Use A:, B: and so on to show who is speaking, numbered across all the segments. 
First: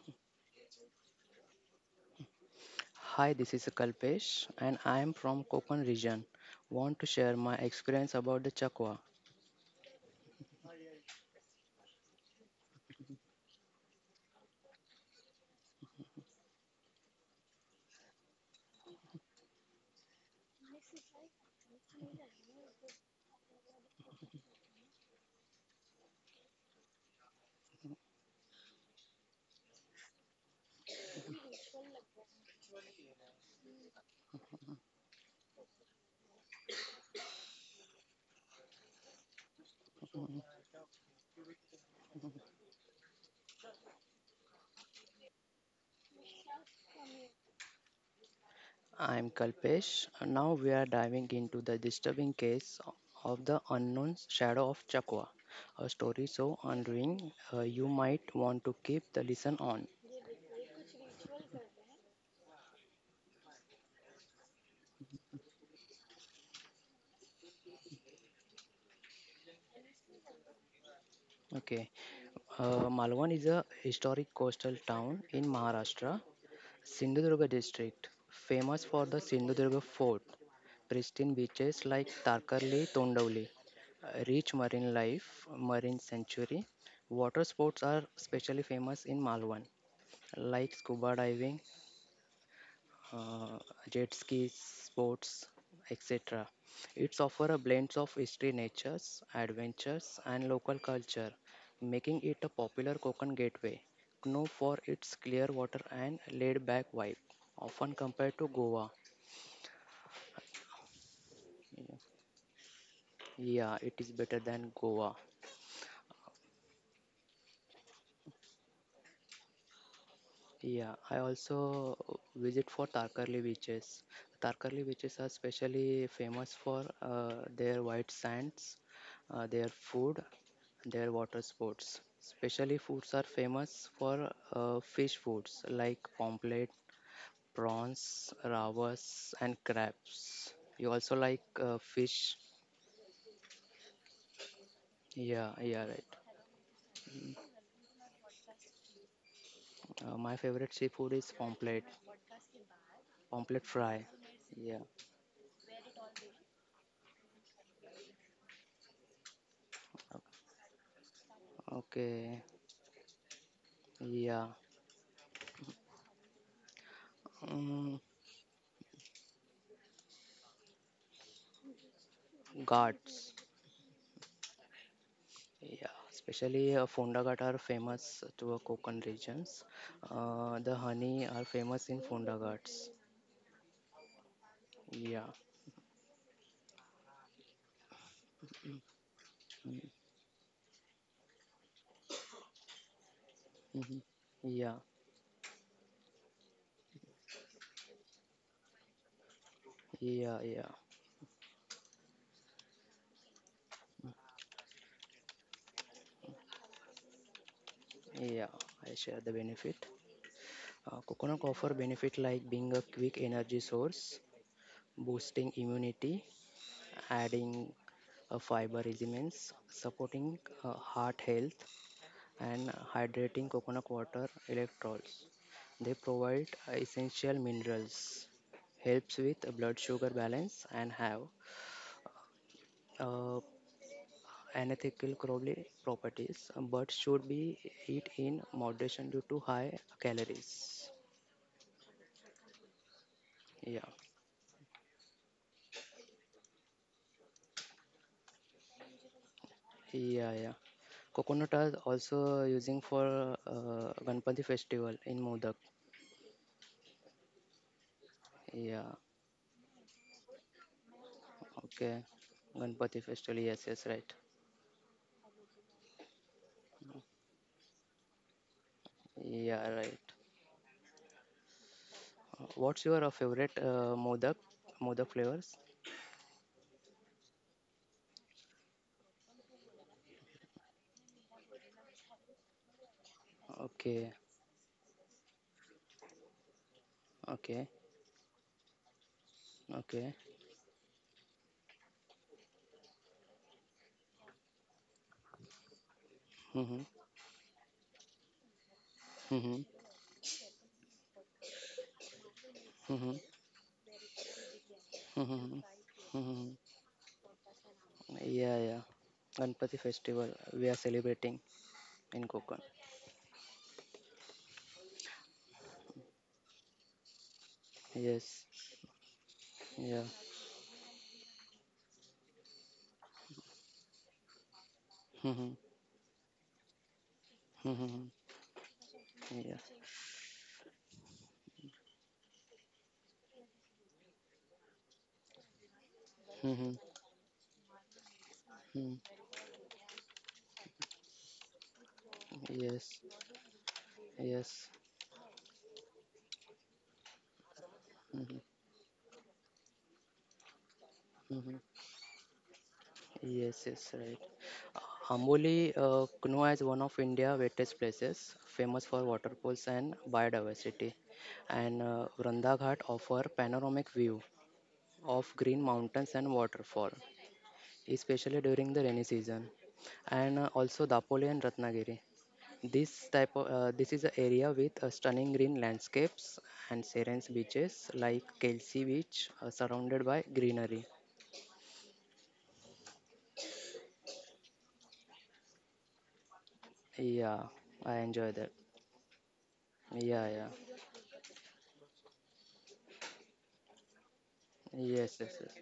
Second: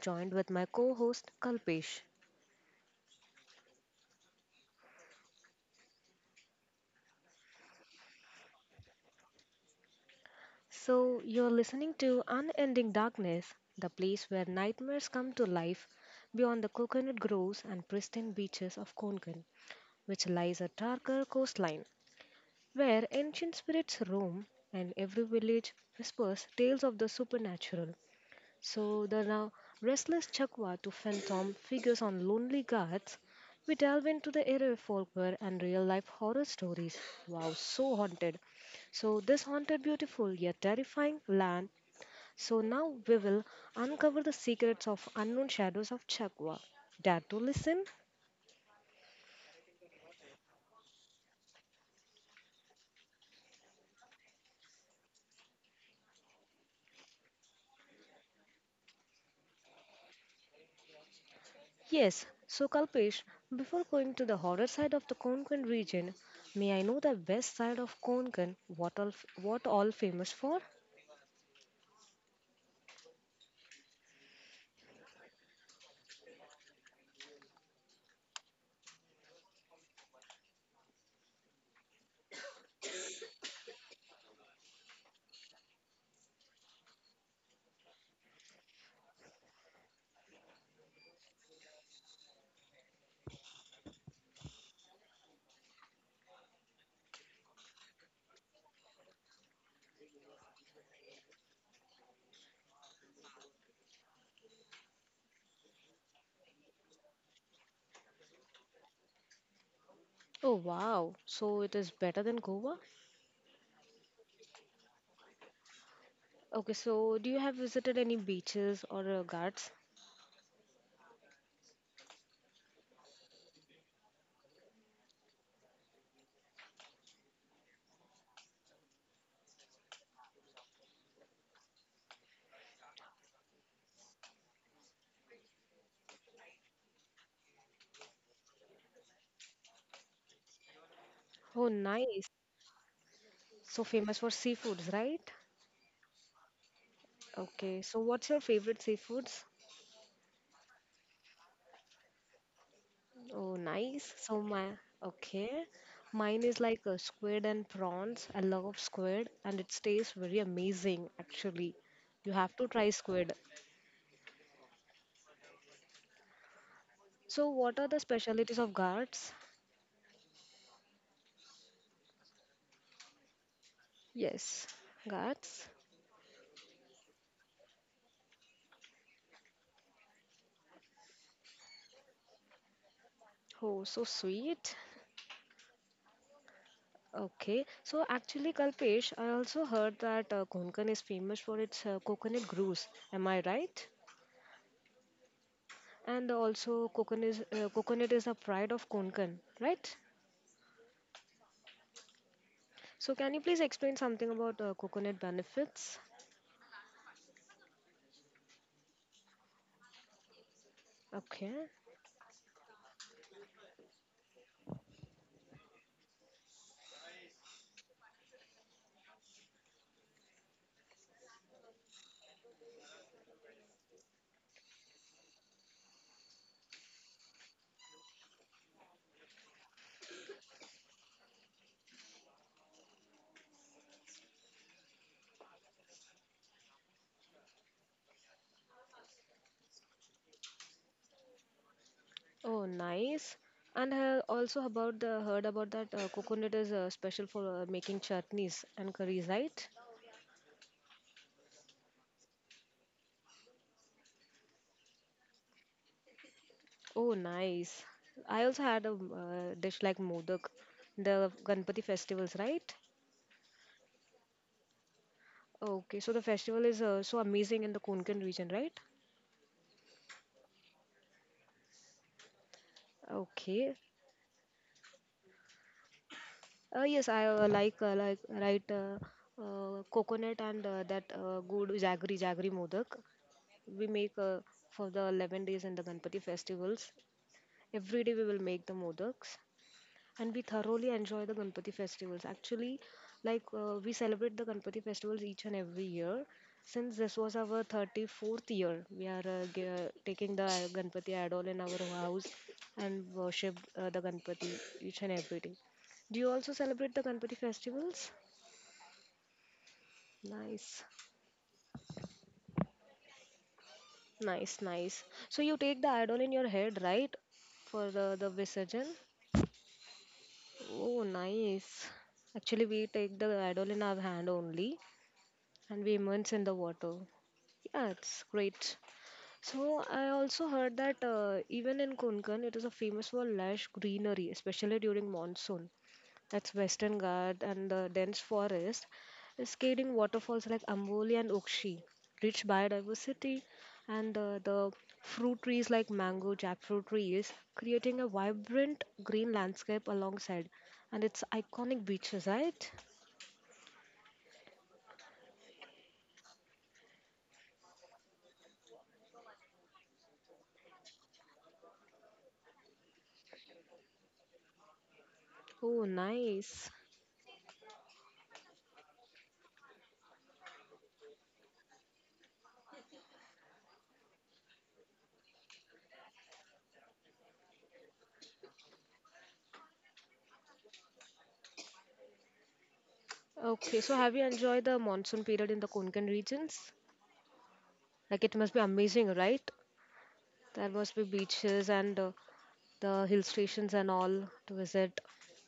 A: joined with my co-host Kalpesh.
B: Hi, this is Kalpesh and I am from Kokon region. Want to share my experience about the chakwa.
A: So you're listening to Unending Darkness, the place where nightmares come to life beyond the coconut groves and pristine beaches of Konkan, which lies a darker coastline, where ancient spirits roam and every village whispers tales of the supernatural. So the now restless Chakwa to phantom figures on Lonely Gods, we delve into the era of folklore and real life horror stories. Wow, so haunted. So this haunted, beautiful yet terrifying land. So now we will uncover the secrets of unknown shadows of Chakwa. Dare to listen?
B: I am Kalpesh and now we are diving into the disturbing case of the unknown shadow of chakwa. A story so unnerving you might want to keep the listen on.
A: Yes. So Kalpesh, before going to the horror side of the Konkan region, may I know the west side of Konkan? What all famous for?
B: Okay. Malwan is a historic coastal town in Maharashtra Sindhudurga district, famous for the Sindhudurga fort, pristine beaches like Tarkarli, Tondavli, rich marine life, marine sanctuary. Water sports are especially famous in Malwan, like scuba diving, uh, jet skis, sports, etc. It's offer a blend of history, natures, adventures, and local culture, making it a popular Konkan gateway, known for its clear water and laid-back vibe, often compared to Goa.
A: Oh wow, so it is better than Goa?
B: Yeah, it is better than Goa.
A: Okay, so do you have visited any beaches or ghats?
B: Yeah, I also visit for Tarkarli beaches. Tarkarli beaches are specially famous for their white sands, their food, their water sports. Specially foods are famous for fish foods like pomfret, prawns, rawas, and crabs. You also like
A: Oh nice.
B: fish?
A: So famous for seafoods, right?
B: Yeah, yeah, right.
A: Okay, so what's your favorite seafoods?
B: My favorite seafood is pomfret,
A: Oh
B: pomfret
A: nice.
B: fry.
A: So my
B: Yeah.
A: okay. Mine is like a squid and prawns. I love squid and it tastes very amazing actually. You
B: Okay.
A: have to try squid.
B: Yeah.
A: So what are the
B: Mm,
A: specialties of ghats?
B: Ghats,
A: Yes, ghats.
B: yeah, especially Fonda Ghat are famous to Konkan regions. The honey are famous in Fonda Ghats.
A: Oh, so sweet.
B: Yeah,
A: Okay, so actually, Kalpesh, I also heard that Konkan is famous for its coconut grooves. Am I right?
B: mhm, yeah,
A: And also, coconut is a pride of Konkan, right?
B: yeah, yeah,
A: So, can you please explain something about coconut benefits?
B: yeah. I share the benefit. Coconut
A: Okay.
B: offer benefit like being a quick energy source, boosting immunity, adding fiber elements, supporting heart health, and hydrating coconut water electrolytes. They provide essential minerals, helps with blood sugar balance and have uh, unethical crawly properties, but should be eat in moderation due to high calories.
A: Oh, nice.
B: Yeah,
A: And also about the heard about that coconut is special for making chutneys and curries, right?
B: yeah, yeah. Coconut are also using for Ganpati festival in Modak.
A: Oh, nice. I also
B: Yeah,
A: had a dish like modak, the
B: okay.
A: Ganpati festivals,
B: Ganpati
A: right?
B: festival, yes, yes, right.
A: Okay, so the festival is so amazing in the Konkan region, right?
B: Yeah, right. What's your favorite
A: Okay.
B: modak flavors?
A: Yes, I like right Coconut and that good jaggery modak we
B: Okay,
A: make for the 11 days in the Ganpati festivals.
B: okay,
A: Every day we will make the modaks
B: okay.
A: and we thoroughly enjoy the Ganpati festivals. Actually, like we celebrate the Ganpati festivals each and every year.
B: Mm-hmm.
A: Since this was our 34th year, we are
B: Mm-hmm.
A: taking the Ganpati idol in our house and
B: Mm-hmm.
A: worship the Ganpati each and every day.
B: Mm-hmm.
A: Do you
B: Mm-hmm.
A: also celebrate the Ganpati festivals?
B: Yeah, yeah. Ganpati festival we are
A: Nice,
B: celebrating in Konkan.
A: nice, nice. So you take the idol in your head, right? For the
B: Yes.
A: Visarjan?
B: Yeah.
A: Oh, nice. Actually, we take the idol in our hand only
B: Mm-hmm.
A: and we immerse in the water. Yeah,
B: Mm-hmm.
A: it's great.
B: Yeah.
A: So I also heard that even in Konkan, it is a famous for lush greenery, especially during monsoon. That's
B: Mm-hmm.
A: Western Ghat and the dense
B: Mm.
A: forest, cascading waterfalls like Amboli and Ukshi, rich
B: Yes.
A: biodiversity, and
B: Yes.
A: the fruit trees like mango, jackfruit trees, creating a
B: Mm-hmm.
A: vibrant green landscape alongside, and its
B: Mm-hmm.
A: iconic beaches, right?
B: Yes. Yes. Right. Amoli, known as one of India's wettest places, famous for waterfalls and biodiversity, and Vranda Ghat offer panoramic view of green
A: Oh,
B: mountains and
A: nice.
B: waterfall, especially during the rainy season, and also Dapoli and Ratnagiri. This type of This is an area with stunning green landscapes and serene beaches like Kelsey Beach, surrounded by greenery.
A: Okay, so have you enjoyed the monsoon period in the Konkan regions?
B: Yeah, I enjoy
A: Like it
B: that.
A: must be amazing, right?
B: Yeah, yeah,
A: There must be beaches and the hill stations and all to visit.
B: yes, yes, yes.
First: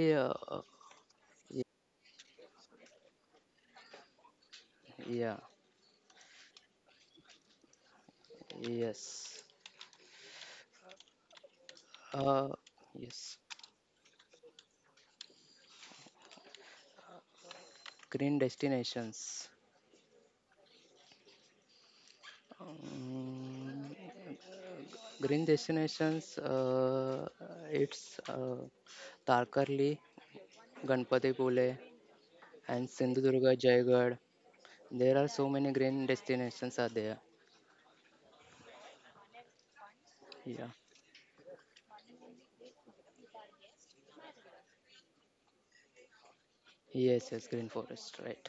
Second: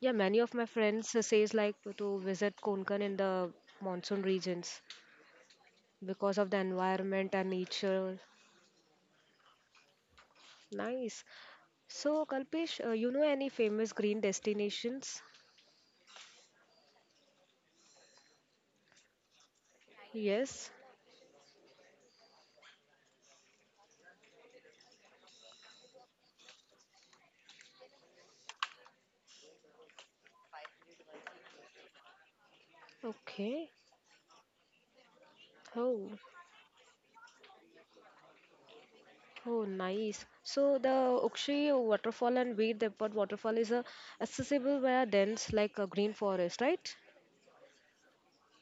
A: Yeah, many of my friends says
B: y-
A: like to visit Konkan in the monsoon regions
B: yeah,
A: because of the environment and nature.
B: yes
A: Nice. So,
B: uh,
A: Kalpesh, you know
B: yes,
A: any famous green destinations?
B: green destinations,
A: Yes.
B: mm, green destinations, it's, uh, tarkarli, ganpatipule and sindhudurga
A: Okay.
B: jaigarh. There are so many
A: Oh.
B: green destinations are there.
A: Oh, nice. So
B: Yeah,
A: the Ukshi waterfall and Veer Depot waterfall is accessible via dense like a green forest, right?
B: yes, yes, green forest, right.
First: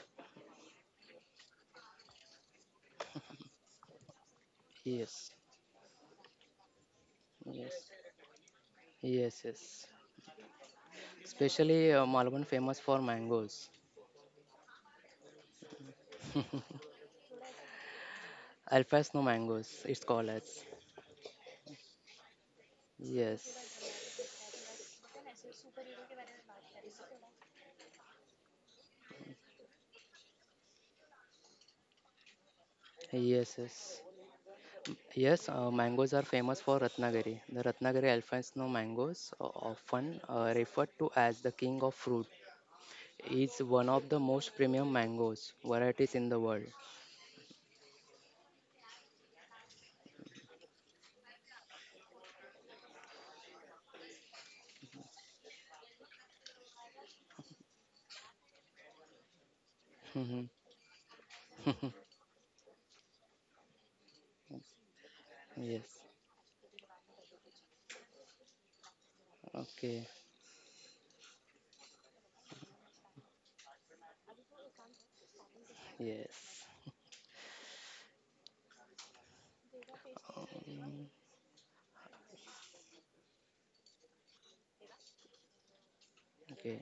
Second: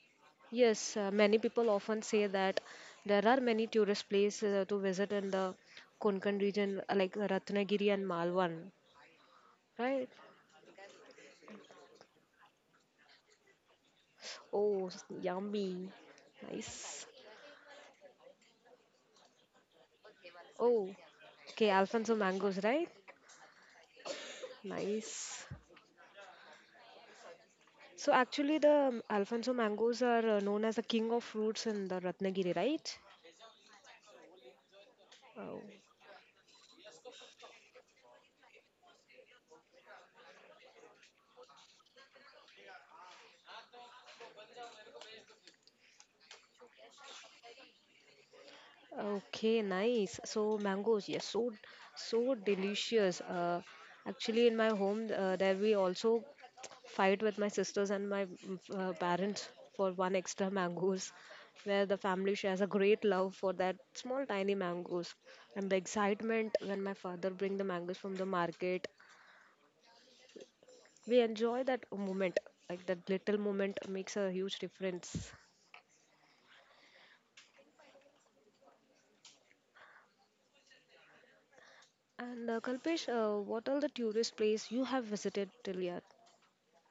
A: Yes, many people often say that there are many tourist places to visit in
B: Yes,
A: the Konkan region like
B: yes,
A: Ratnagiri and Malwan,
B: yes, yes,
A: right?
B: especially malvan famous for mangoes,
A: Oh, s- yummy. Nice.
B: alfa snow mangoes it's called as.
A: Oh, okay, Alfonso mangoes, right?
B: Yes,
A: Nice. So actually the Alfonso mangoes are known as the king of fruits in the Ratnagiri, right?
B: yes, yes. Yes,
A: Oh.
B: mangoes are famous for Ratnagiri. The Ratnagiri Alfonso mangoes, often referred to as the king of fruit, is one of the most premium mangoes varieties in the world.
A: Okay, nice. So mangoes, yes, so so delicious. Actually, in my home, there we also fight with my sisters and my parents for one extra
B: Mhm.
A: mangoes, where the family shares a great love for that small tiny mangoes, and the
B: Yes.
A: excitement when my father bring the mangoes from the market.
B: Okay.
A: We enjoy that moment, like that little moment makes a huge difference.
B: Yes.
A: And Kalpesh, what are the tourist place you have visited till yet?
B: Okay.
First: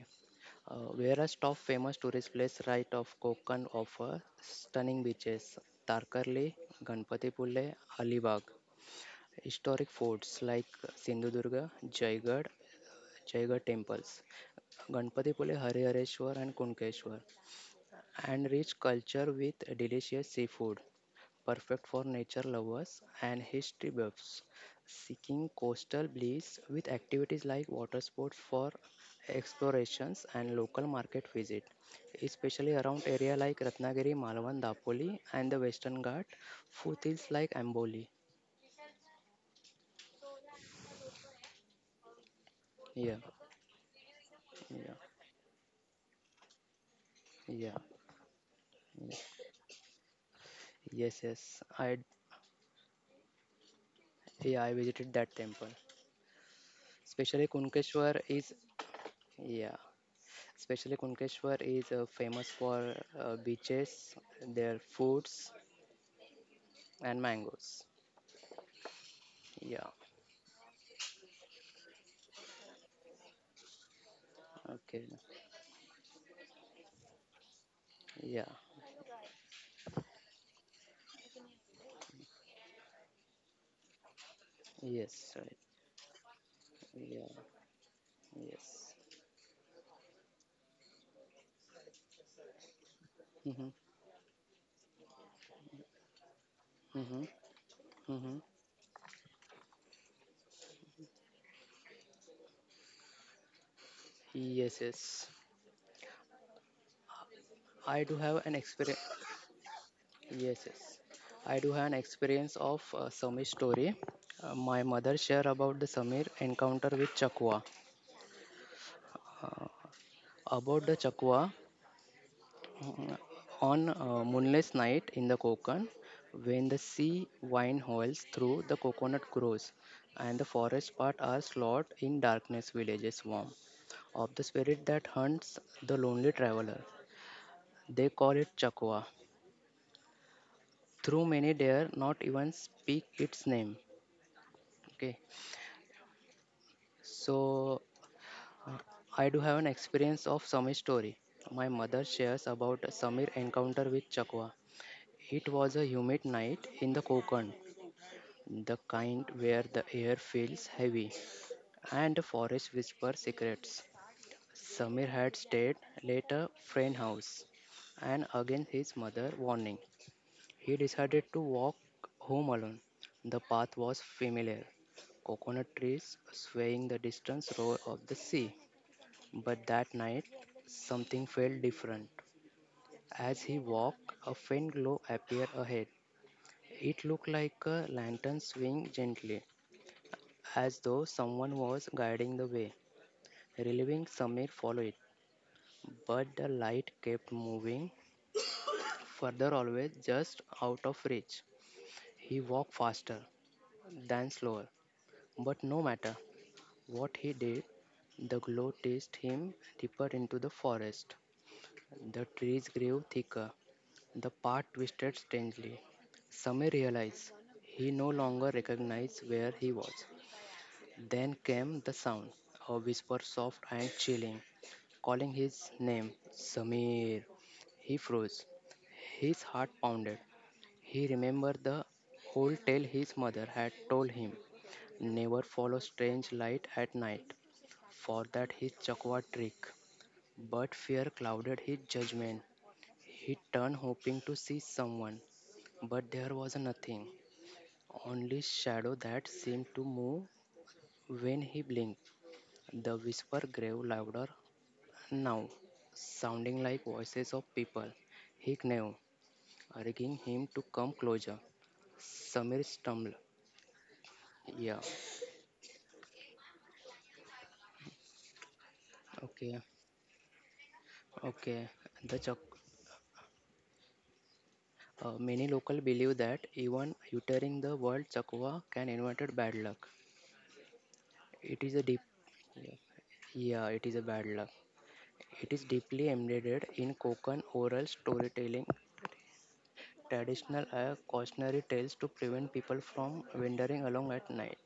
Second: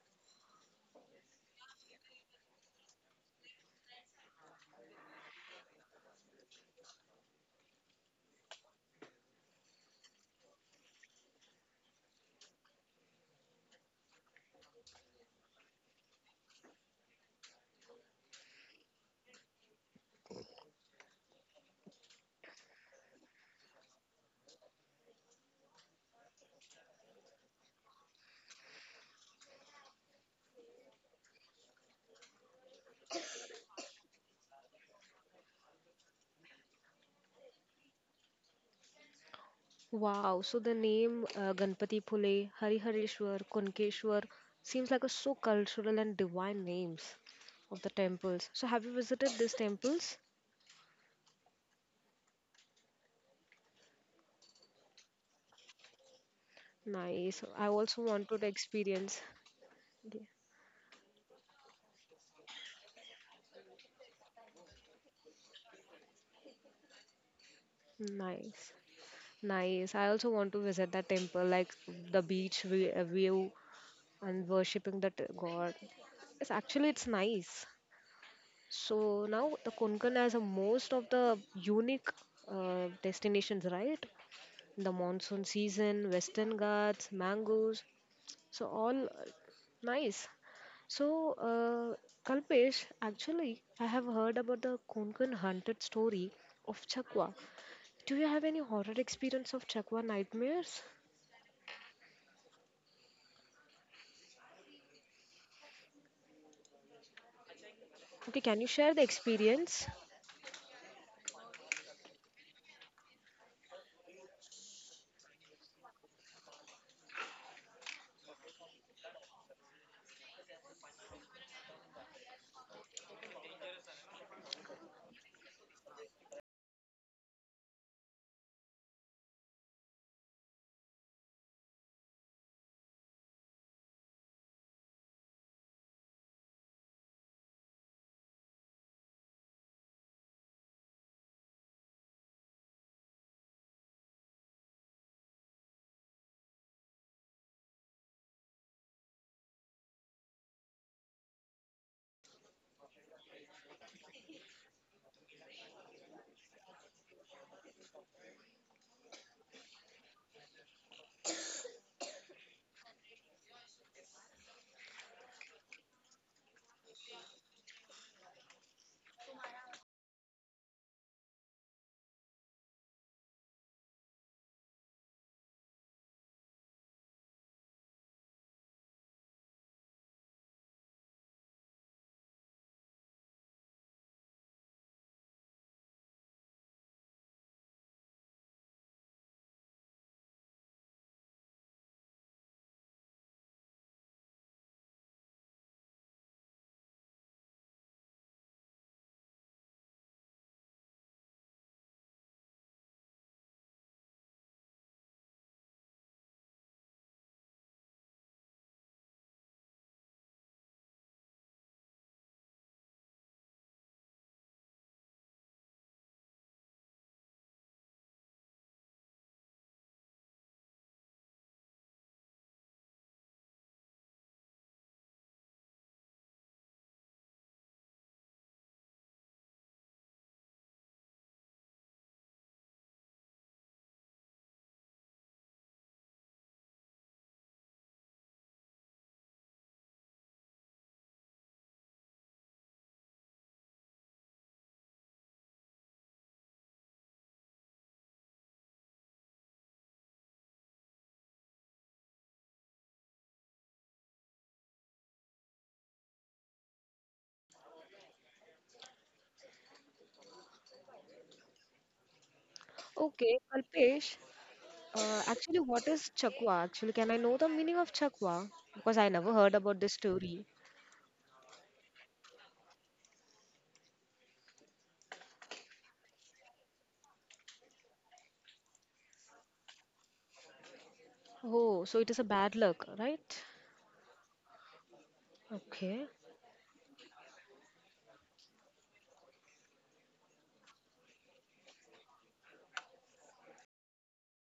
B: Whereas top famous tourist place right of Konkan offer stunning beaches, Tarkarli, Ganpatipule, Alibag, historic forts like Sindhudurga, Jaigarh, Jaigarh temples, Ganpatipule, Harihareshwar and Kunkeshwar, and rich culture with delicious seafood, perfect for nature lovers and history buffs, seeking coastal bliss with activities like water sports for explorations and local market visit, especially around area like Ratnagiri, Malwan, Dapoli and the Western Ghat, food like Amboli.
A: Wow, so the name Ganpati Phule,
B: Yeah,
A: Harihareshwar, Kunkeshwar
B: yeah,
A: seems like a so cultural and divine names
B: yeah.
A: of the temples. So have you visited these temples?
B: Yes, yes. I Yeah, I visited that temple.
A: Nice.
B: Especially
A: I also
B: Kunkeshwar
A: wanted
B: is,
A: to experience.
B: yeah,
A: Yeah.
B: especially Kunkeshwar is famous for beaches, their foods, and mangoes.
A: Nice.
B: Yeah.
A: Nice. I also want to visit that temple, like the beach view and
B: Okay.
A: worshipping that god. It's actually it's nice.
B: Yeah.
A: So now the Konkan has a most of the unique destinations, right? The
B: Yes. Right.
A: monsoon season, Western
B: Yeah.
A: Ghats, mangoes. So
B: Yes.
A: all nice. So Kalpesh,
B: Mm-hmm.
A: actually, I have heard about the Konkan haunted story of
B: Mm-hmm.
A: Chakwa. Do
B: Mm-hmm.
A: you have any horror experience of Chakwa nightmares?
B: Yes. Yes. I do have
A: Okay,
B: an
A: can you
B: experience.
A: share the experience?
B: Yes. Yes. I do have an experience of Samir's story. My mother shared about the Samir encounter with Chakwa. Uh, about the Chakwa, Uh, on a moonless night in the Konkan, when the sea wind howls through the coconut groves and the forest paths are slowed in darkness villages warm of the spirit that hunts the lonely traveler. They call it Chakwa. Through many dare not even speak its name. Okay, so uh, I do have an experience of Samir's story. My mother shares about Samir encounter with Chakwa. It was a humid night in the Konkan, the kind where the air feels heavy and the forest whisper secrets. Samir had stayed at a friend house and against his mother warning. He decided to walk home alone. The path was familiar. Coconut trees swaying the distant roar of the sea. But that night something felt different. As he walked, a faint glow appeared ahead. It looked like a lantern swinging gently as though someone was guiding the way. Relieving Samir followed, it, but the light kept moving further, always just out of reach. He walked faster than slower, but no matter what he did, the glow chased him deeper into the forest. The trees grew thicker. The path twisted strangely. Samir realized he no longer recognized where he was. Then came the sound, a whisper soft and chilling. Calling his name, Samir, he froze. His heart pounded. He remembered the whole tale his mother had told him never follow strange light at night, for that his chakwa trick. But fear clouded his judgment. He turned hoping to see someone, but there was nothing, only shadow that seemed to move when he blinked. The whisper grew louder now, sounding like voices of people, he knew, urging him to come closer. Samir stumbled.
A: Okay, Kalpesh,
B: Yeah,
A: actually, what is Chakwa? Actually, can I know the meaning of Chakwa? Because I never
B: okay,
A: heard about this story.
B: okay. The chak- Many local believe that even uttering the word chakwa can invite bad luck. It is a
A: Oh,
B: deep,
A: so it is a bad luck, right?
B: yeah, it is a bad luck. It is deeply
A: Okay,
B: embedded in Kokan oral storytelling. Traditional cautionary tales to prevent people from wandering along at night.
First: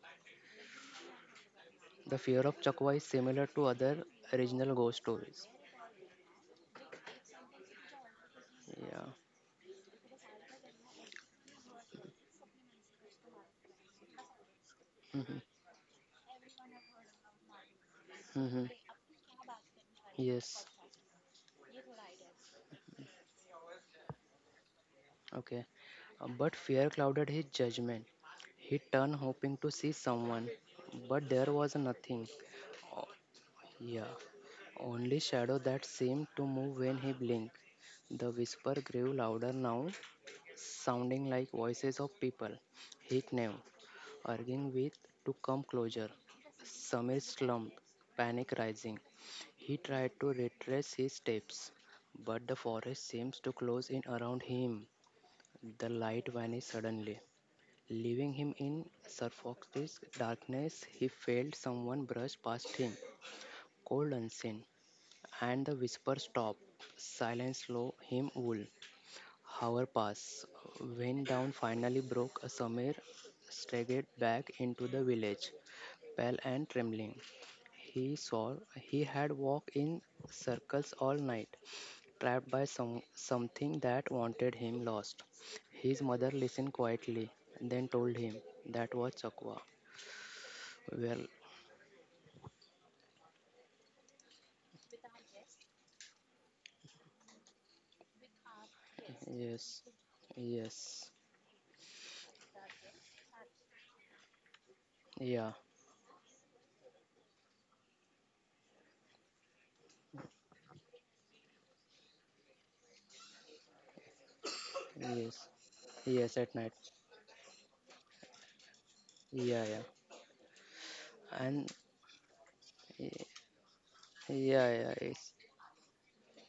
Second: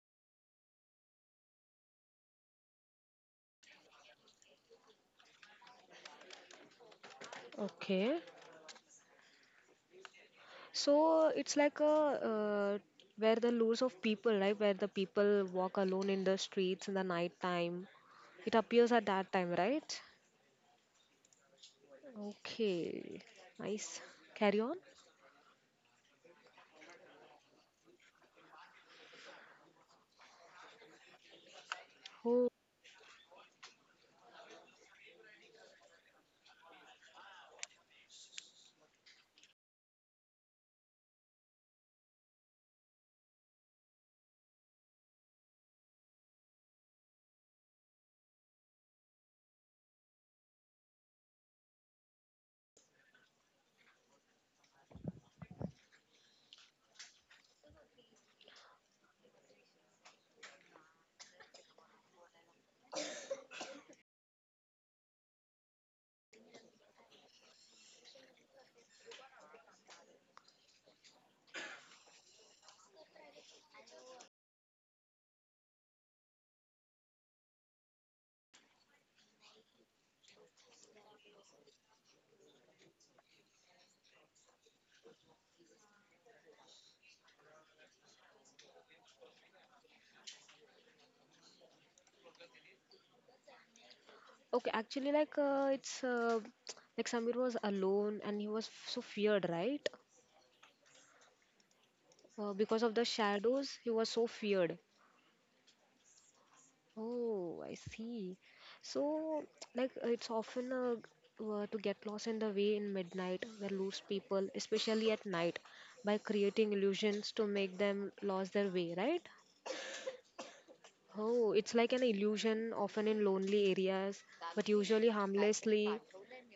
B: The fear of Chakwa is similar to other regional ghost stories.
A: okay.
B: Yeah.
A: So it's like a where the lures of people, right? Where the people walk alone in the streets in the night time.
B: Hmm,
A: It
B: hmm.
A: appears at that time, right?
B: Yes.
A: Okay, nice. Carry on.
B: Okay. But fear clouded his judgment. He turned hoping to see someone, but there was nothing.
A: Oh,
B: O- Yeah. Only shadow that seemed to move when he blinked. The whisper grew louder now, sounding like voices of people he knew, arguing with to come closer. Samir slumped, panic rising. He tried to retrace his steps, but the forest seems to close in around him. The light vanished suddenly, leaving him in suffocating darkness. He felt someone brush past him, cold unseen, and the whisper stopped. Silence slow him wool. Hour passed. When dawn finally broke, Samir staggered back into the village pale and trembling. He saw he had walked in circles all night, trapped by something that wanted him lost. His mother listened quietly, then told him that was Chakwa. Well,
A: okay. Actually, like it's like Samir was alone and he was so feared,
B: yes,
A: right?
B: yes,
A: Because of the shadows, he was so feared.
B: yeah,
A: Oh, I see. So, like, it's often to get lost in the way in midnight, the loose people, especially at
B: yes,
A: night, by
B: yes, at
A: creating
B: night,
A: illusions to make them lose their way, right?
B: yeah, yeah,
A: Oh, it's
B: and
A: like an illusion, often in
B: y-
A: lonely areas, but
B: yeah, yeah,
A: usually
B: it's,
A: harmlessly.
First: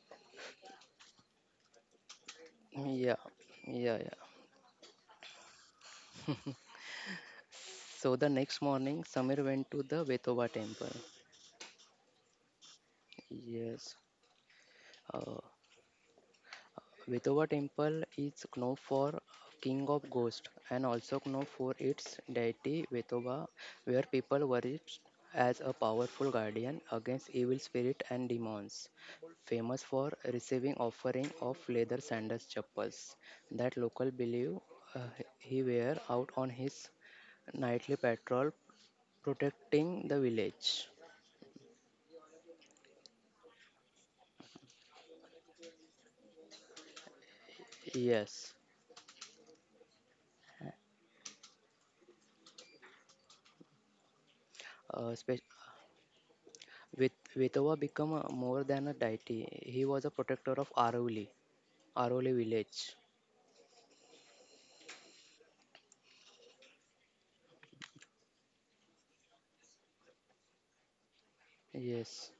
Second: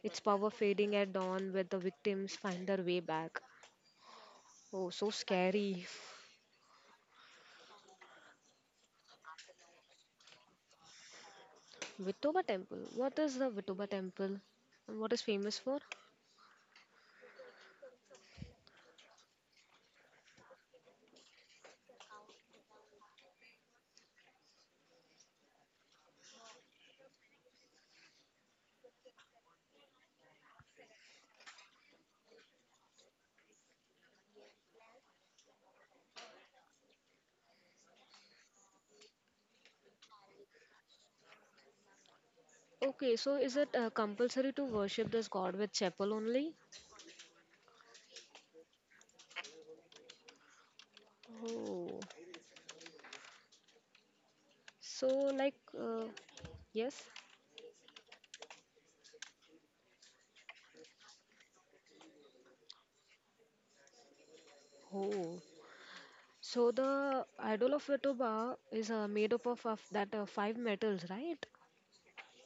A: Its power fading at dawn, where the victims find their way
B: yeah,
A: back.
B: yeah, yeah.
A: Oh, so scary.
B: So the next morning, Samir went to the Vetoba temple.
A: Vitoba Temple. What is the Vitoba
B: Yes.
A: Temple? And what is
B: Uh,
A: famous for?
B: Vithova temple is known for king of ghosts and also known for its deity Vithova, where people worship as a powerful guardian against evil spirits and demons. Famous for receiving offering of leather sandals chappals that local believe uh, he wear out on his nightly patrol protecting the village.
A: Okay, so is it compulsory to worship this god with chapel only?
B: Yes,
A: Oh, so
B: uh, spe-
A: like, uh, yes.
B: with Vetoba became more than a deity. He was a protector of Arovali village.
A: Oh, so the idol of Vitoba is made up of that five metals, right?
B: Yes,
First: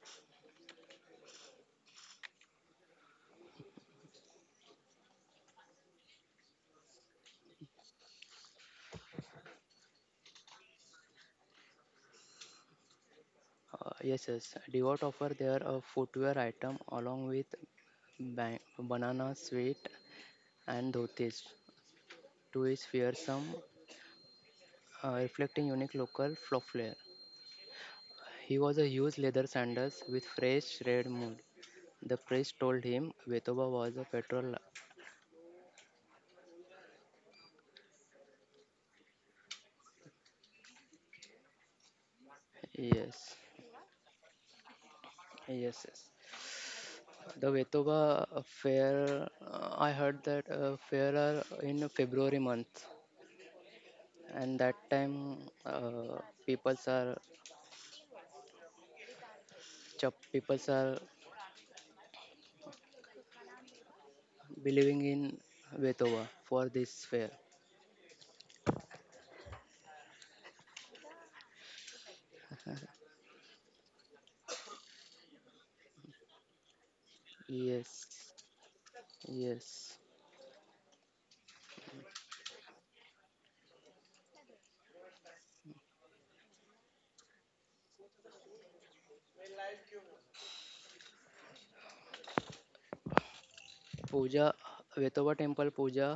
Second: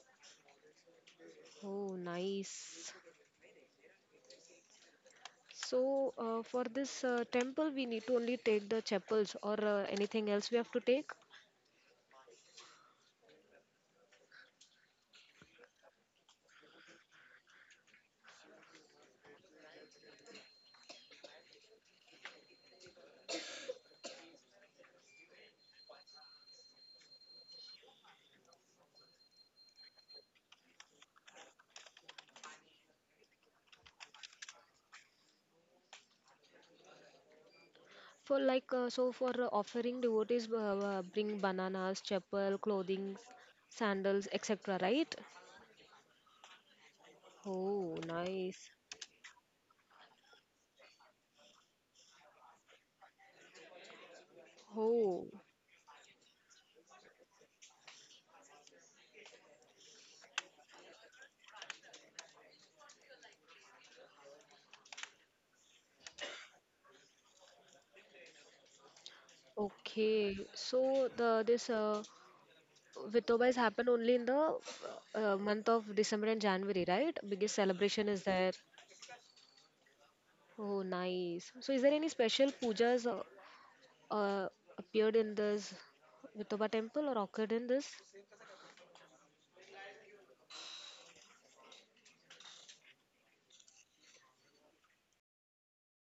A: Oh, nice. So for this temple, we need to only take the chapels or anything else we have to take.
B: yes, yes. Devout offer their footwear item along with banana sweet and dhotis to his fearsome, reflecting unique local flow flair. He was a huge leather sandals with fresh red mood. The priest told him Vetoba was a petrol.
A: For like, so for offering, devotees bring bananas, chapel, clothing,
B: Yes,
A: sandals, etc. Right?
B: yes, yes. The
A: Oh,
B: Vetova
A: nice.
B: fair, I heard that fair are in February month, and that
A: Oh,
B: time uh, peoples are peoples are believing in Vetova for this fair.
A: okay. So the this Vitobas happen only in the month of December and January, right? Biggest
B: Yes,
A: celebration is there.
B: yes.
A: Oh, nice. So is there any special pujas uh, appeared in this Vithoba temple or occurred in this?
B: Puja, Vetova temple puja.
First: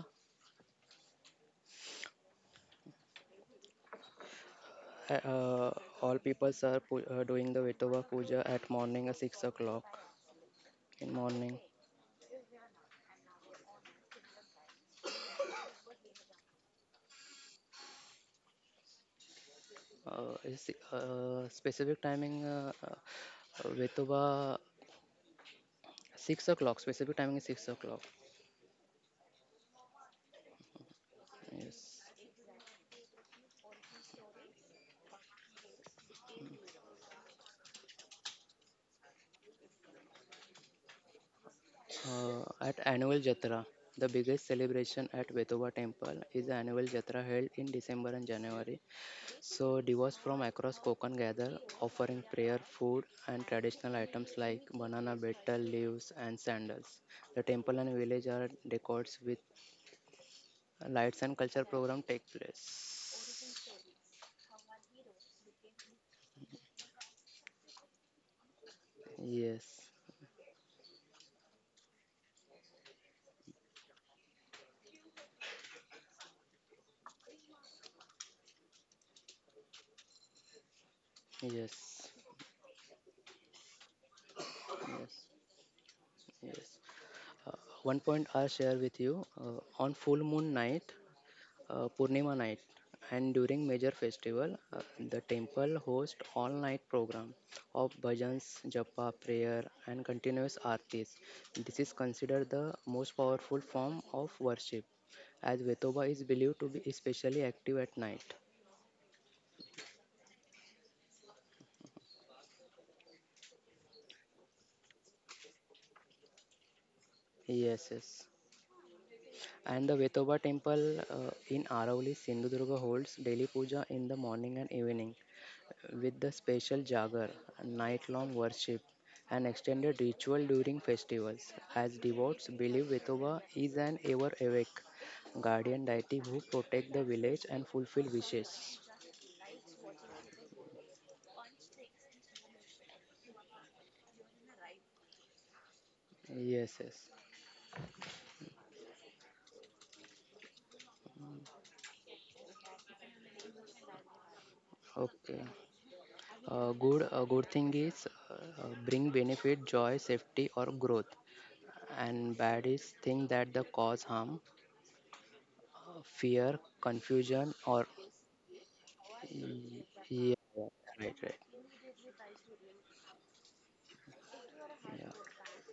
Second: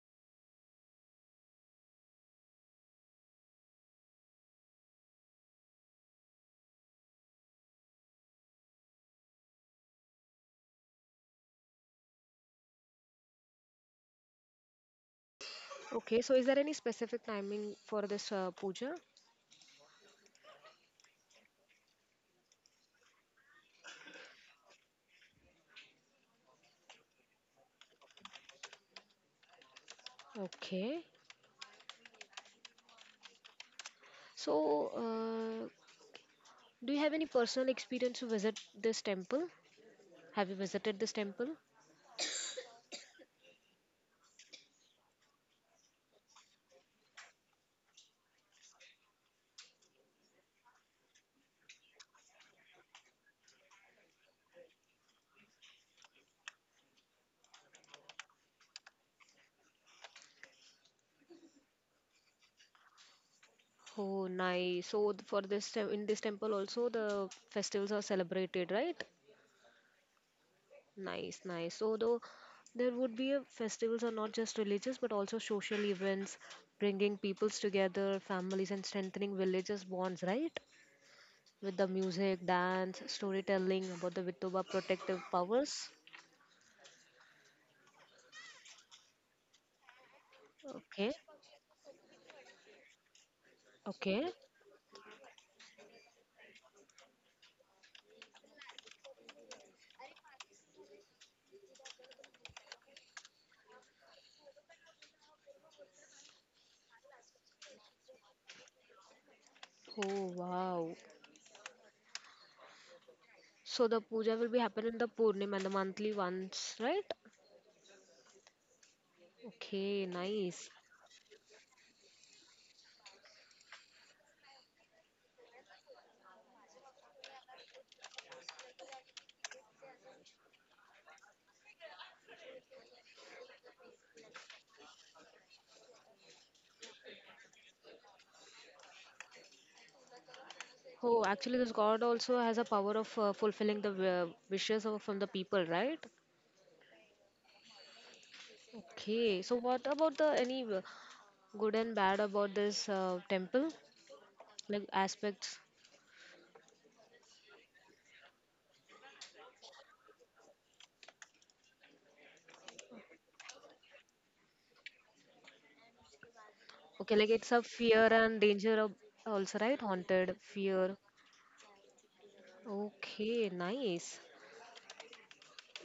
B: uh, uh, all peoples are doing the Vetova puja at morning at 6 o'clock in morning.
A: Okay. So is there any specific timing for this puja?
B: Specific timing. Vetova. 6 o'clock. Specific timing is 6 o'clock.
A: Okay.
B: Yes.
A: So do you have any personal experience to visit this temple? Have you visited this temple?
B: At annual Jatra, the biggest celebration at Vetoba Temple is the annual Jatra held in December and January. So devotees from across Konkan gather, offering prayer, food, and traditional items like banana, betel leaves, and sandals. The temple and village are decorated with lights and culture program take place.
A: Oh, nice. So th- for this tem- in this temple also the festivals are celebrated, right?
B: Yes.
A: Nice, nice. So though there would be a, festivals are not just religious but also social events, bringing peoples together, families, and strengthening villages bonds, right? With the
B: Yes.
A: music, dance, storytelling about the Vitoba protective
B: Yes.
A: powers.
B: Yes. Uh, One point I'll share with you on full moon night,
A: Okay,
B: Purnima night, and during major
A: okay.
B: festival, the temple hosts all night program of bhajans, japa, prayer, and continuous artis. This is considered the most powerful form of worship, as Vetoba is believed to be especially active at night.
A: Oh wow. So the puja will be happening in the Purnim and the monthly once, right?
B: Yes, yes. And the
A: Okay,
B: Vetoba
A: nice.
B: temple in Arauli, Sindhudurga holds daily puja in the morning and evening, with the special jagar, night-long worship, and extended ritual during festivals, as devotees believe Vitoba is an ever-awake guardian deity who protect the village and fulfill wishes.
A: Oh, actually, this god also has a power of fulfilling the wishes of, from the people, right?
B: Yes, yes.
A: Okay. So, what about the any good and bad about this temple, like
B: Okay.
A: aspects?
B: Good. A good thing is bring benefit, joy, safety, or growth. And bad is thing that the cause harm, fear,
A: Okay, like it's
B: confusion,
A: a
B: or
A: fear and danger of also, right? Haunted
B: yeah,
A: fear.
B: right, right.
A: Okay, nice.
B: Yeah.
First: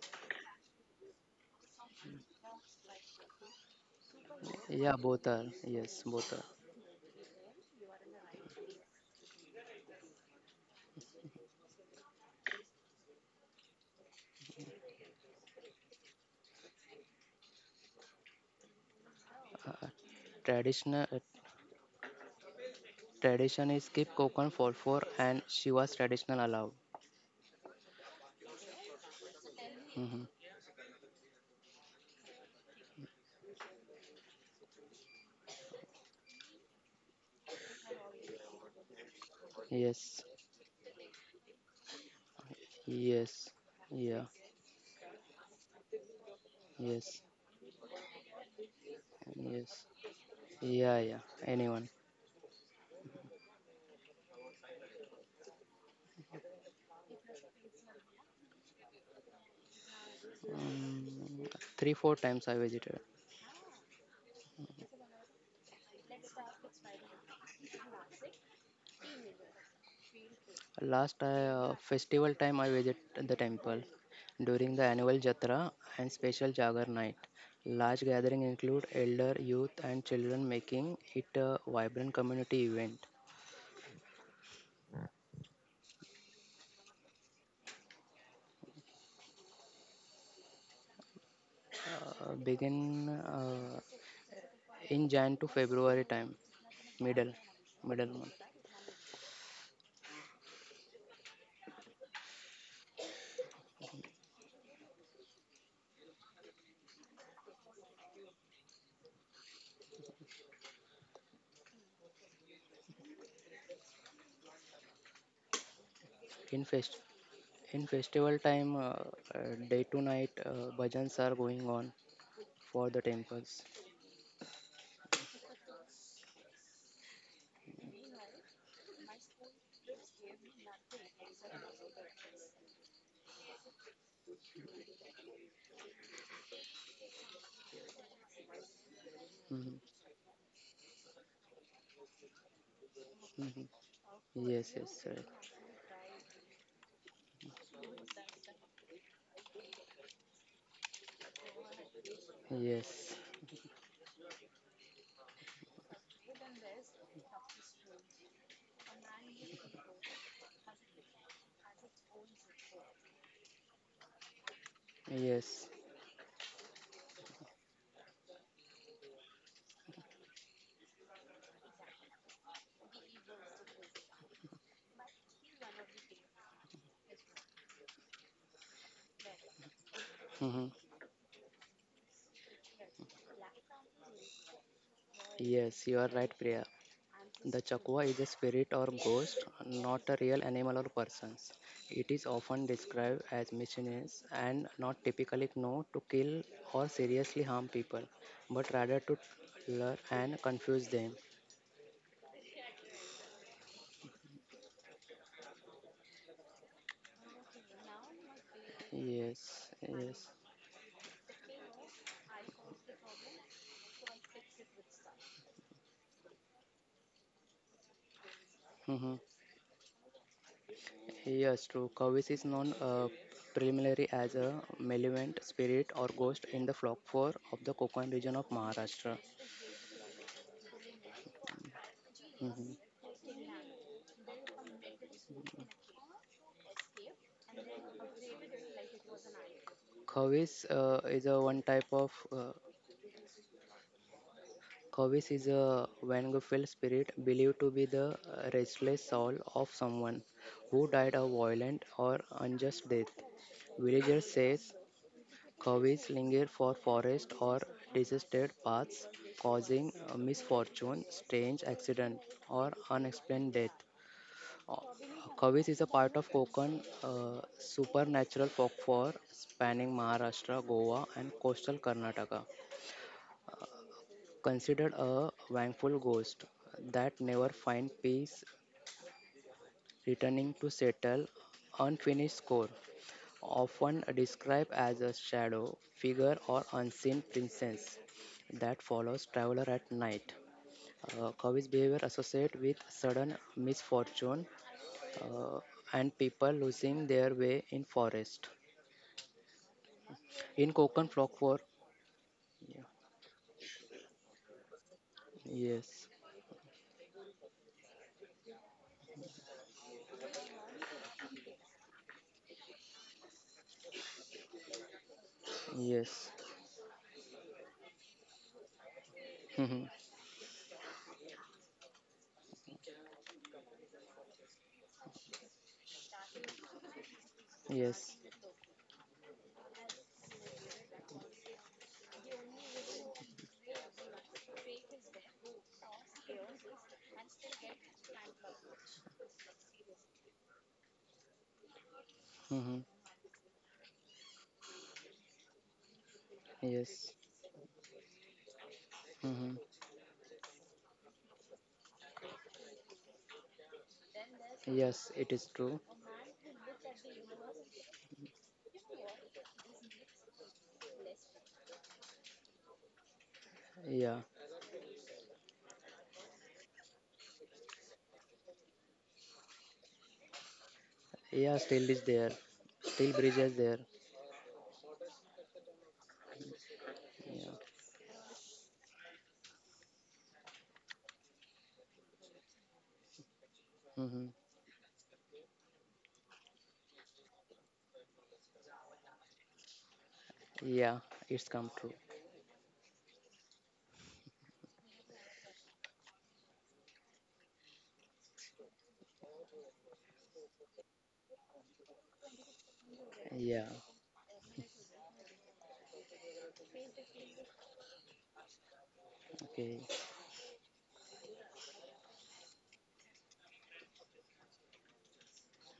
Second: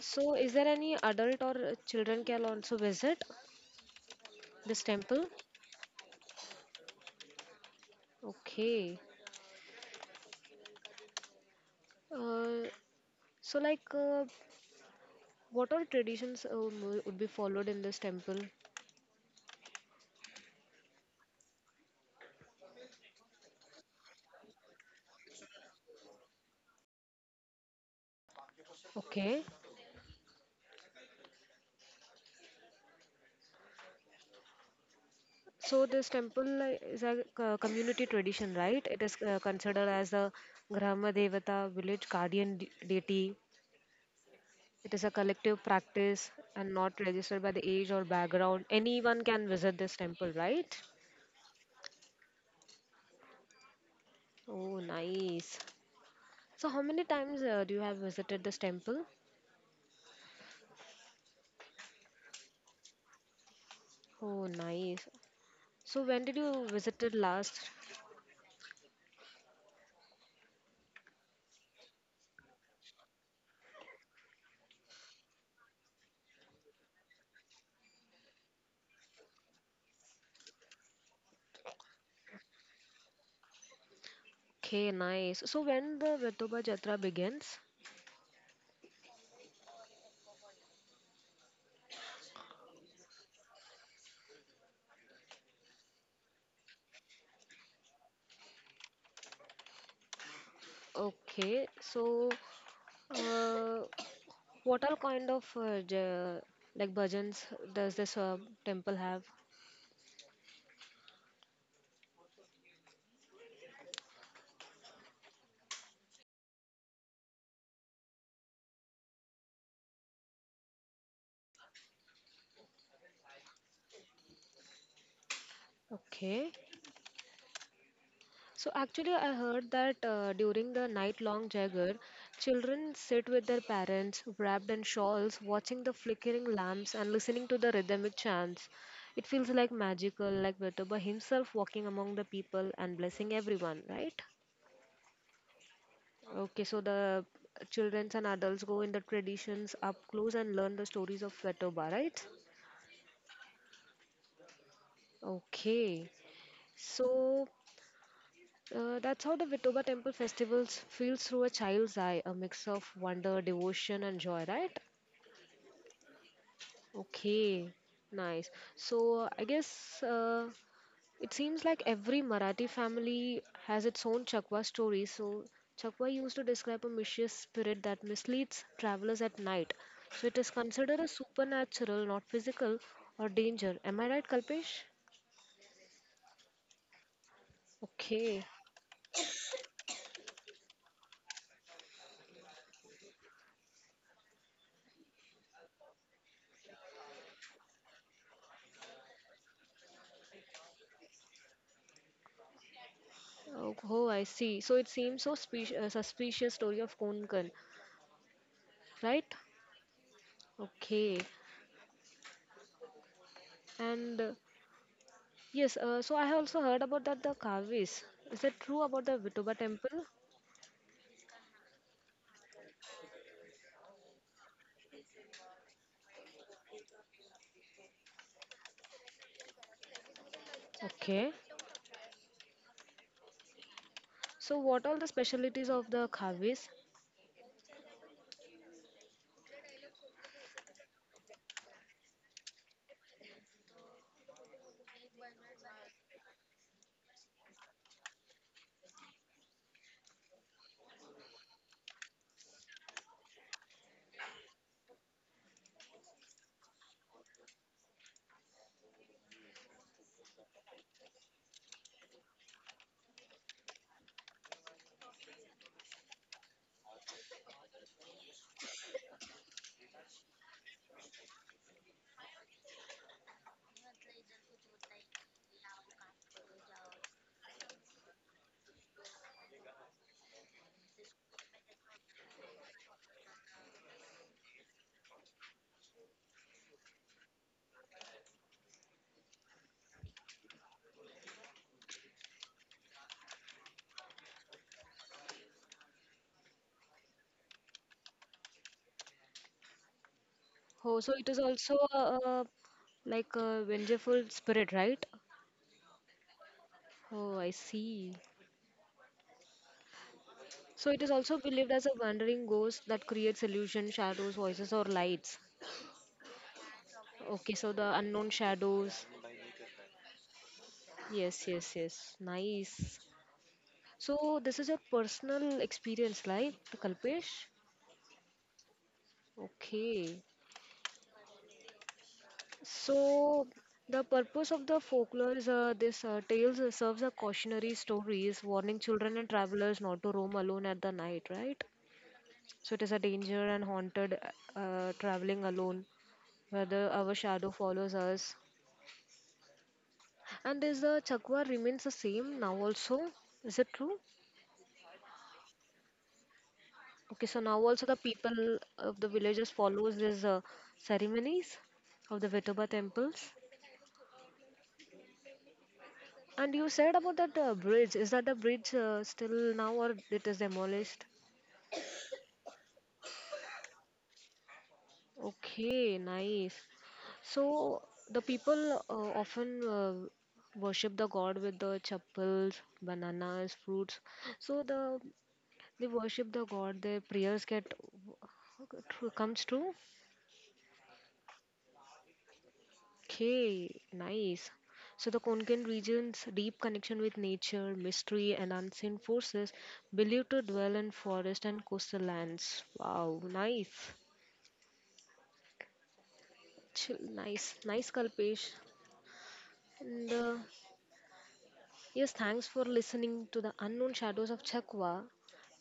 A: So, is there any adult or children can also visit this
B: Yeah,
A: temple?
B: both are. Yes, both are.
A: Okay. Uh, so, like, what all traditions would be followed in this temple?
B: Uh, Traditional tradition is keep coconut for four and Shiva's traditional allowed.
A: Okay.
B: Hmm.
A: So this temple is a community tradition, right? It is considered
B: Yes,
A: as a Grama Devata, village guardian
B: yes,
A: deity.
B: yeah,
A: It is a collective practice and not
B: yes,
A: registered by the age or background. Anyone can visit
B: yes,
A: this temple, right?
B: yeah, yeah. Anyone?
A: Oh, nice. So how many times do you have visited this temple?
B: Um, three, four times I visited.
A: Oh, nice. So when did you visit it last?
B: Last festival time, I visit the temple during the annual Jatra and special Jagar night. Large gathering include elder, youth, and children, making it a vibrant community event.
A: Okay, nice. So when the Vetoba Jatra begins?
B: Begin in Jan to February time, middle, middle month.
A: Okay, so uh, what all kind of like bhajans does this temple have?
B: In fest in festival time, day to night bhajans are going on for the temples.
A: Okay. So actually, I heard that during the night-long Jagar, children sit with their parents, wrapped in shawls, watching the flickering lamps and listening to the rhythmic chants. It feels
B: Mhm,
A: like magical, like Vitoba himself walking among the people and blessing
B: mhm.
A: everyone, right?
B: Yes, yes, right.
A: Okay, so the children and adults go in the traditions up close and learn the stories of Vetoba, right?
B: Yes,
A: Okay. So that's how the Vitoba temple festivals feels through a child's eye, a mix of wonder, devotion, and joy, right?
B: yes.
A: Okay, nice. So I guess it seems like every Marathi family has its own Chakwa story. So Chakwa used to describe a mischievous spirit that misleads travelers at night. So it is
B: Mhm.
A: considered a supernatural, not physical, or danger. Am I right, Kalpesh?
B: Yes, you are right, Priya. The chakwa is a
A: Okay.
B: spirit or ghost, not a real animal or person. It is often described as mischievous and not typically known to kill or seriously harm people, but rather to lure and confuse them.
A: Oh, oh, I see. So it seems so suspicious story of Konkan, right?
B: Yes, yes.
A: Okay. And yes, so I have also heard about that the Kavis. Is that true
B: Mhm.
A: about the Vitoba temple?
B: Yes, true. Kawis is known preliminary as a malevolent spirit or ghost in the flock four of the Konkan region of Maharashtra.
A: Okay.
B: Mhm.
A: So what are the specialities of the Kavis?
B: Khavis uh, is a one type of uh, Khavis is a Vanguard spirit believed to be the restless soul of someone who died a violent or unjust death. Villagers says Khavis linger for forest or deserted paths, causing misfortune, strange accident, or unexplained death. Uh, Khavis is a part of Konkan supernatural folklore spanning Maharashtra, Goa, and coastal Karnataka. Considered a vengeful ghost that never finds peace, returning to settle unfinished score, often described as a shadow figure or unseen presence that follows traveler at night. Cowie's behavior associated with sudden misfortune uh, and people losing their way in forest. In
A: Oh,
B: Konkan
A: so it is
B: folklore,
A: also a like a vengeful spirit, right?
B: yes,
A: Oh, I see. So it is also believed as a wandering ghost that creates illusion, shadows, voices, or lights.
B: yes, yes,
A: Okay, so the unknown shadows. Yes, yes, yes. Nice. So this is your personal experience, right, Kalpesh?
B: yes,
A: Okay. So the purpose of the folklore is, this tales serves a cautionary stories, warning children and travelers not to roam alone at the night, right?
B: mm-hmm,
A: So it is a danger and haunted, traveling alone, whether
B: yes.
A: our shadow follows us.
B: Mm-hmm.
A: And is the chakwa remains the same now also? Is it true?
B: Yes, it is true.
A: Okay, so now also the people of the villages follows these ceremonies of the Vitoba temples.
B: Yeah.
A: And you said about that bridge. Is that the bridge still now or it is demolished?
B: Yeah, still is there. Still bridges there.
A: Okay, nice.
B: Yeah.
A: So the people often worship the god with the chapels, bananas, fruits.
B: Mm-hmm.
A: So they worship the god. Their prayers get comes true.
B: Yeah, it's come true.
A: Okay, nice. So the Konkan region's deep connection with nature, mystery, and unseen forces, believed to dwell in forest and coastal lands. Wow,
B: Yeah.
A: nice. Chill, nice, nice, Kalpesh.
B: Okay.
A: And yes, thanks for listening to the unknown shadows of Chakwa.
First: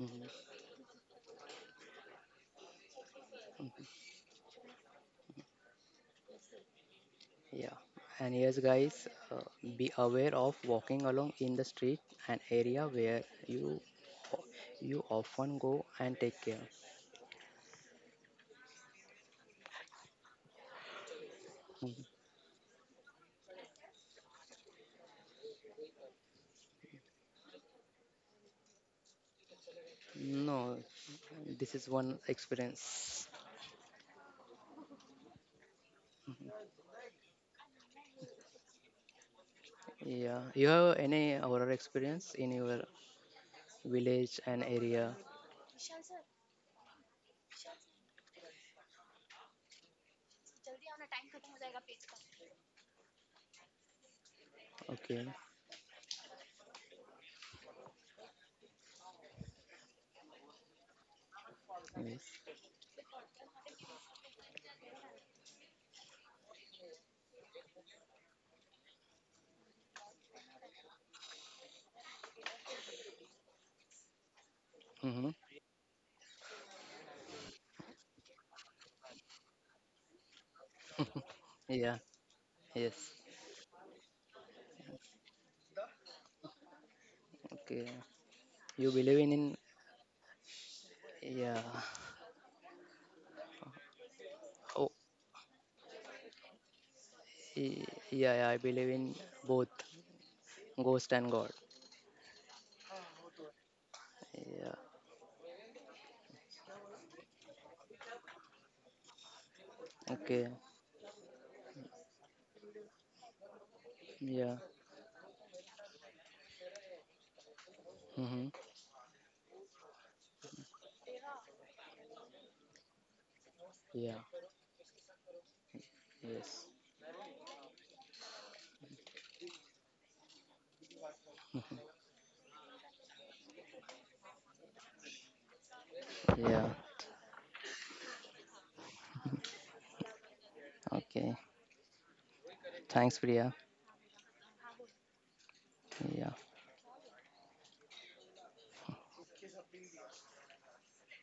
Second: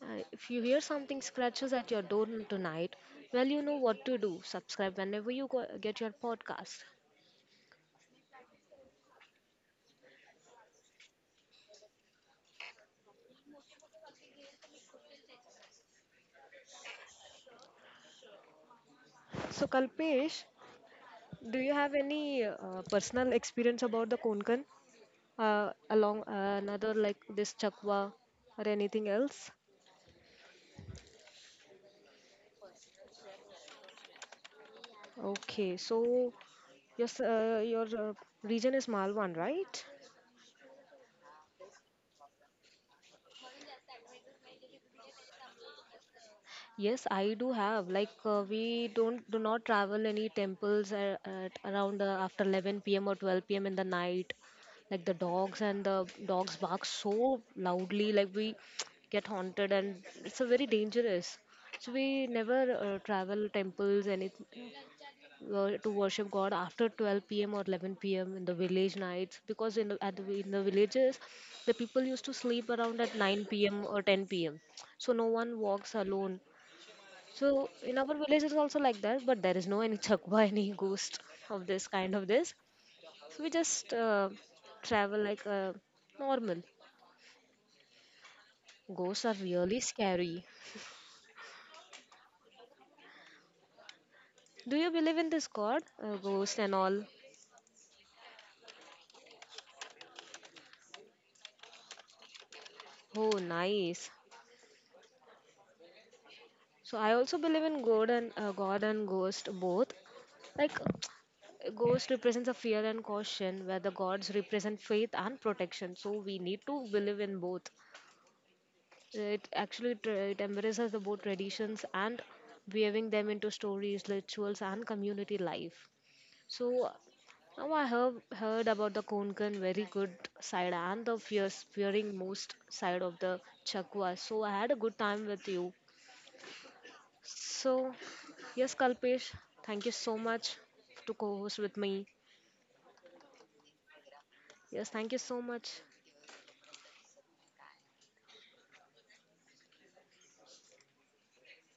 A: If you hear something scratches at your door tonight, well, you know what to do. Subscribe whenever you get your podcast.
B: Yeah. And yes, guys, be aware of walking along in the street an area where you often go and take care.
A: So, Kalpesh, do you have
B: Mhm.
A: any personal experience about the Konkan, along another like this chakwa or anything else?
B: No, this is one experience.
A: Okay, so yes, your region is Malwan, right?
B: Yeah. You have any horror experience in your village and area?
A: Yes, I do have. Like we don't do not travel any temples at around after 11 p.m. or 12 p.m. in the night. Like the
B: Okay.
A: dogs and the dogs bark so loudly, like we get haunted, and it's a very dangerous. So we never
B: Yes.
A: travel temples any to worship God after 12 p.m. or 11 p.m. in the village nights because in the villages the people used to sleep around at 9 p.m. or 10 p.m. So no
B: Mm-hmm.
A: one walks alone. So in our village it's also like that, but there is no any chakwa, any ghost of this
B: Yeah.
A: kind of this.
B: Yes.
A: So we just travel like normal.
B: Okay. You
A: Ghosts are
B: believe
A: really scary.
B: in yeah.
A: Do you
B: Oh,
A: believe in this God, ghost and all?
B: y- yeah, yeah. I believe in both ghost and God.
A: Oh, nice.
B: Yeah.
A: So I also believe in God and ghost both.
B: Okay.
A: Like a ghost represents a fear and caution, where the gods
B: Yeah.
A: represent faith and protection. So we need to believe in both.
B: Mm-hmm.
A: It actually it embraces the both traditions and weaving them into stories,
B: Yeah.
A: rituals, and community life.
B: Yes.
A: So now I have heard about the Konkan very good side and the fierce, fearing most side of the Chakwa. So I had a good time with you.
B: Yeah.
A: So yes, Kalpesh, thank you so much to
B: Okay.
A: co-host with me.
B: Thanks, Priya.
A: Yes, thank you so much.
B: Yeah.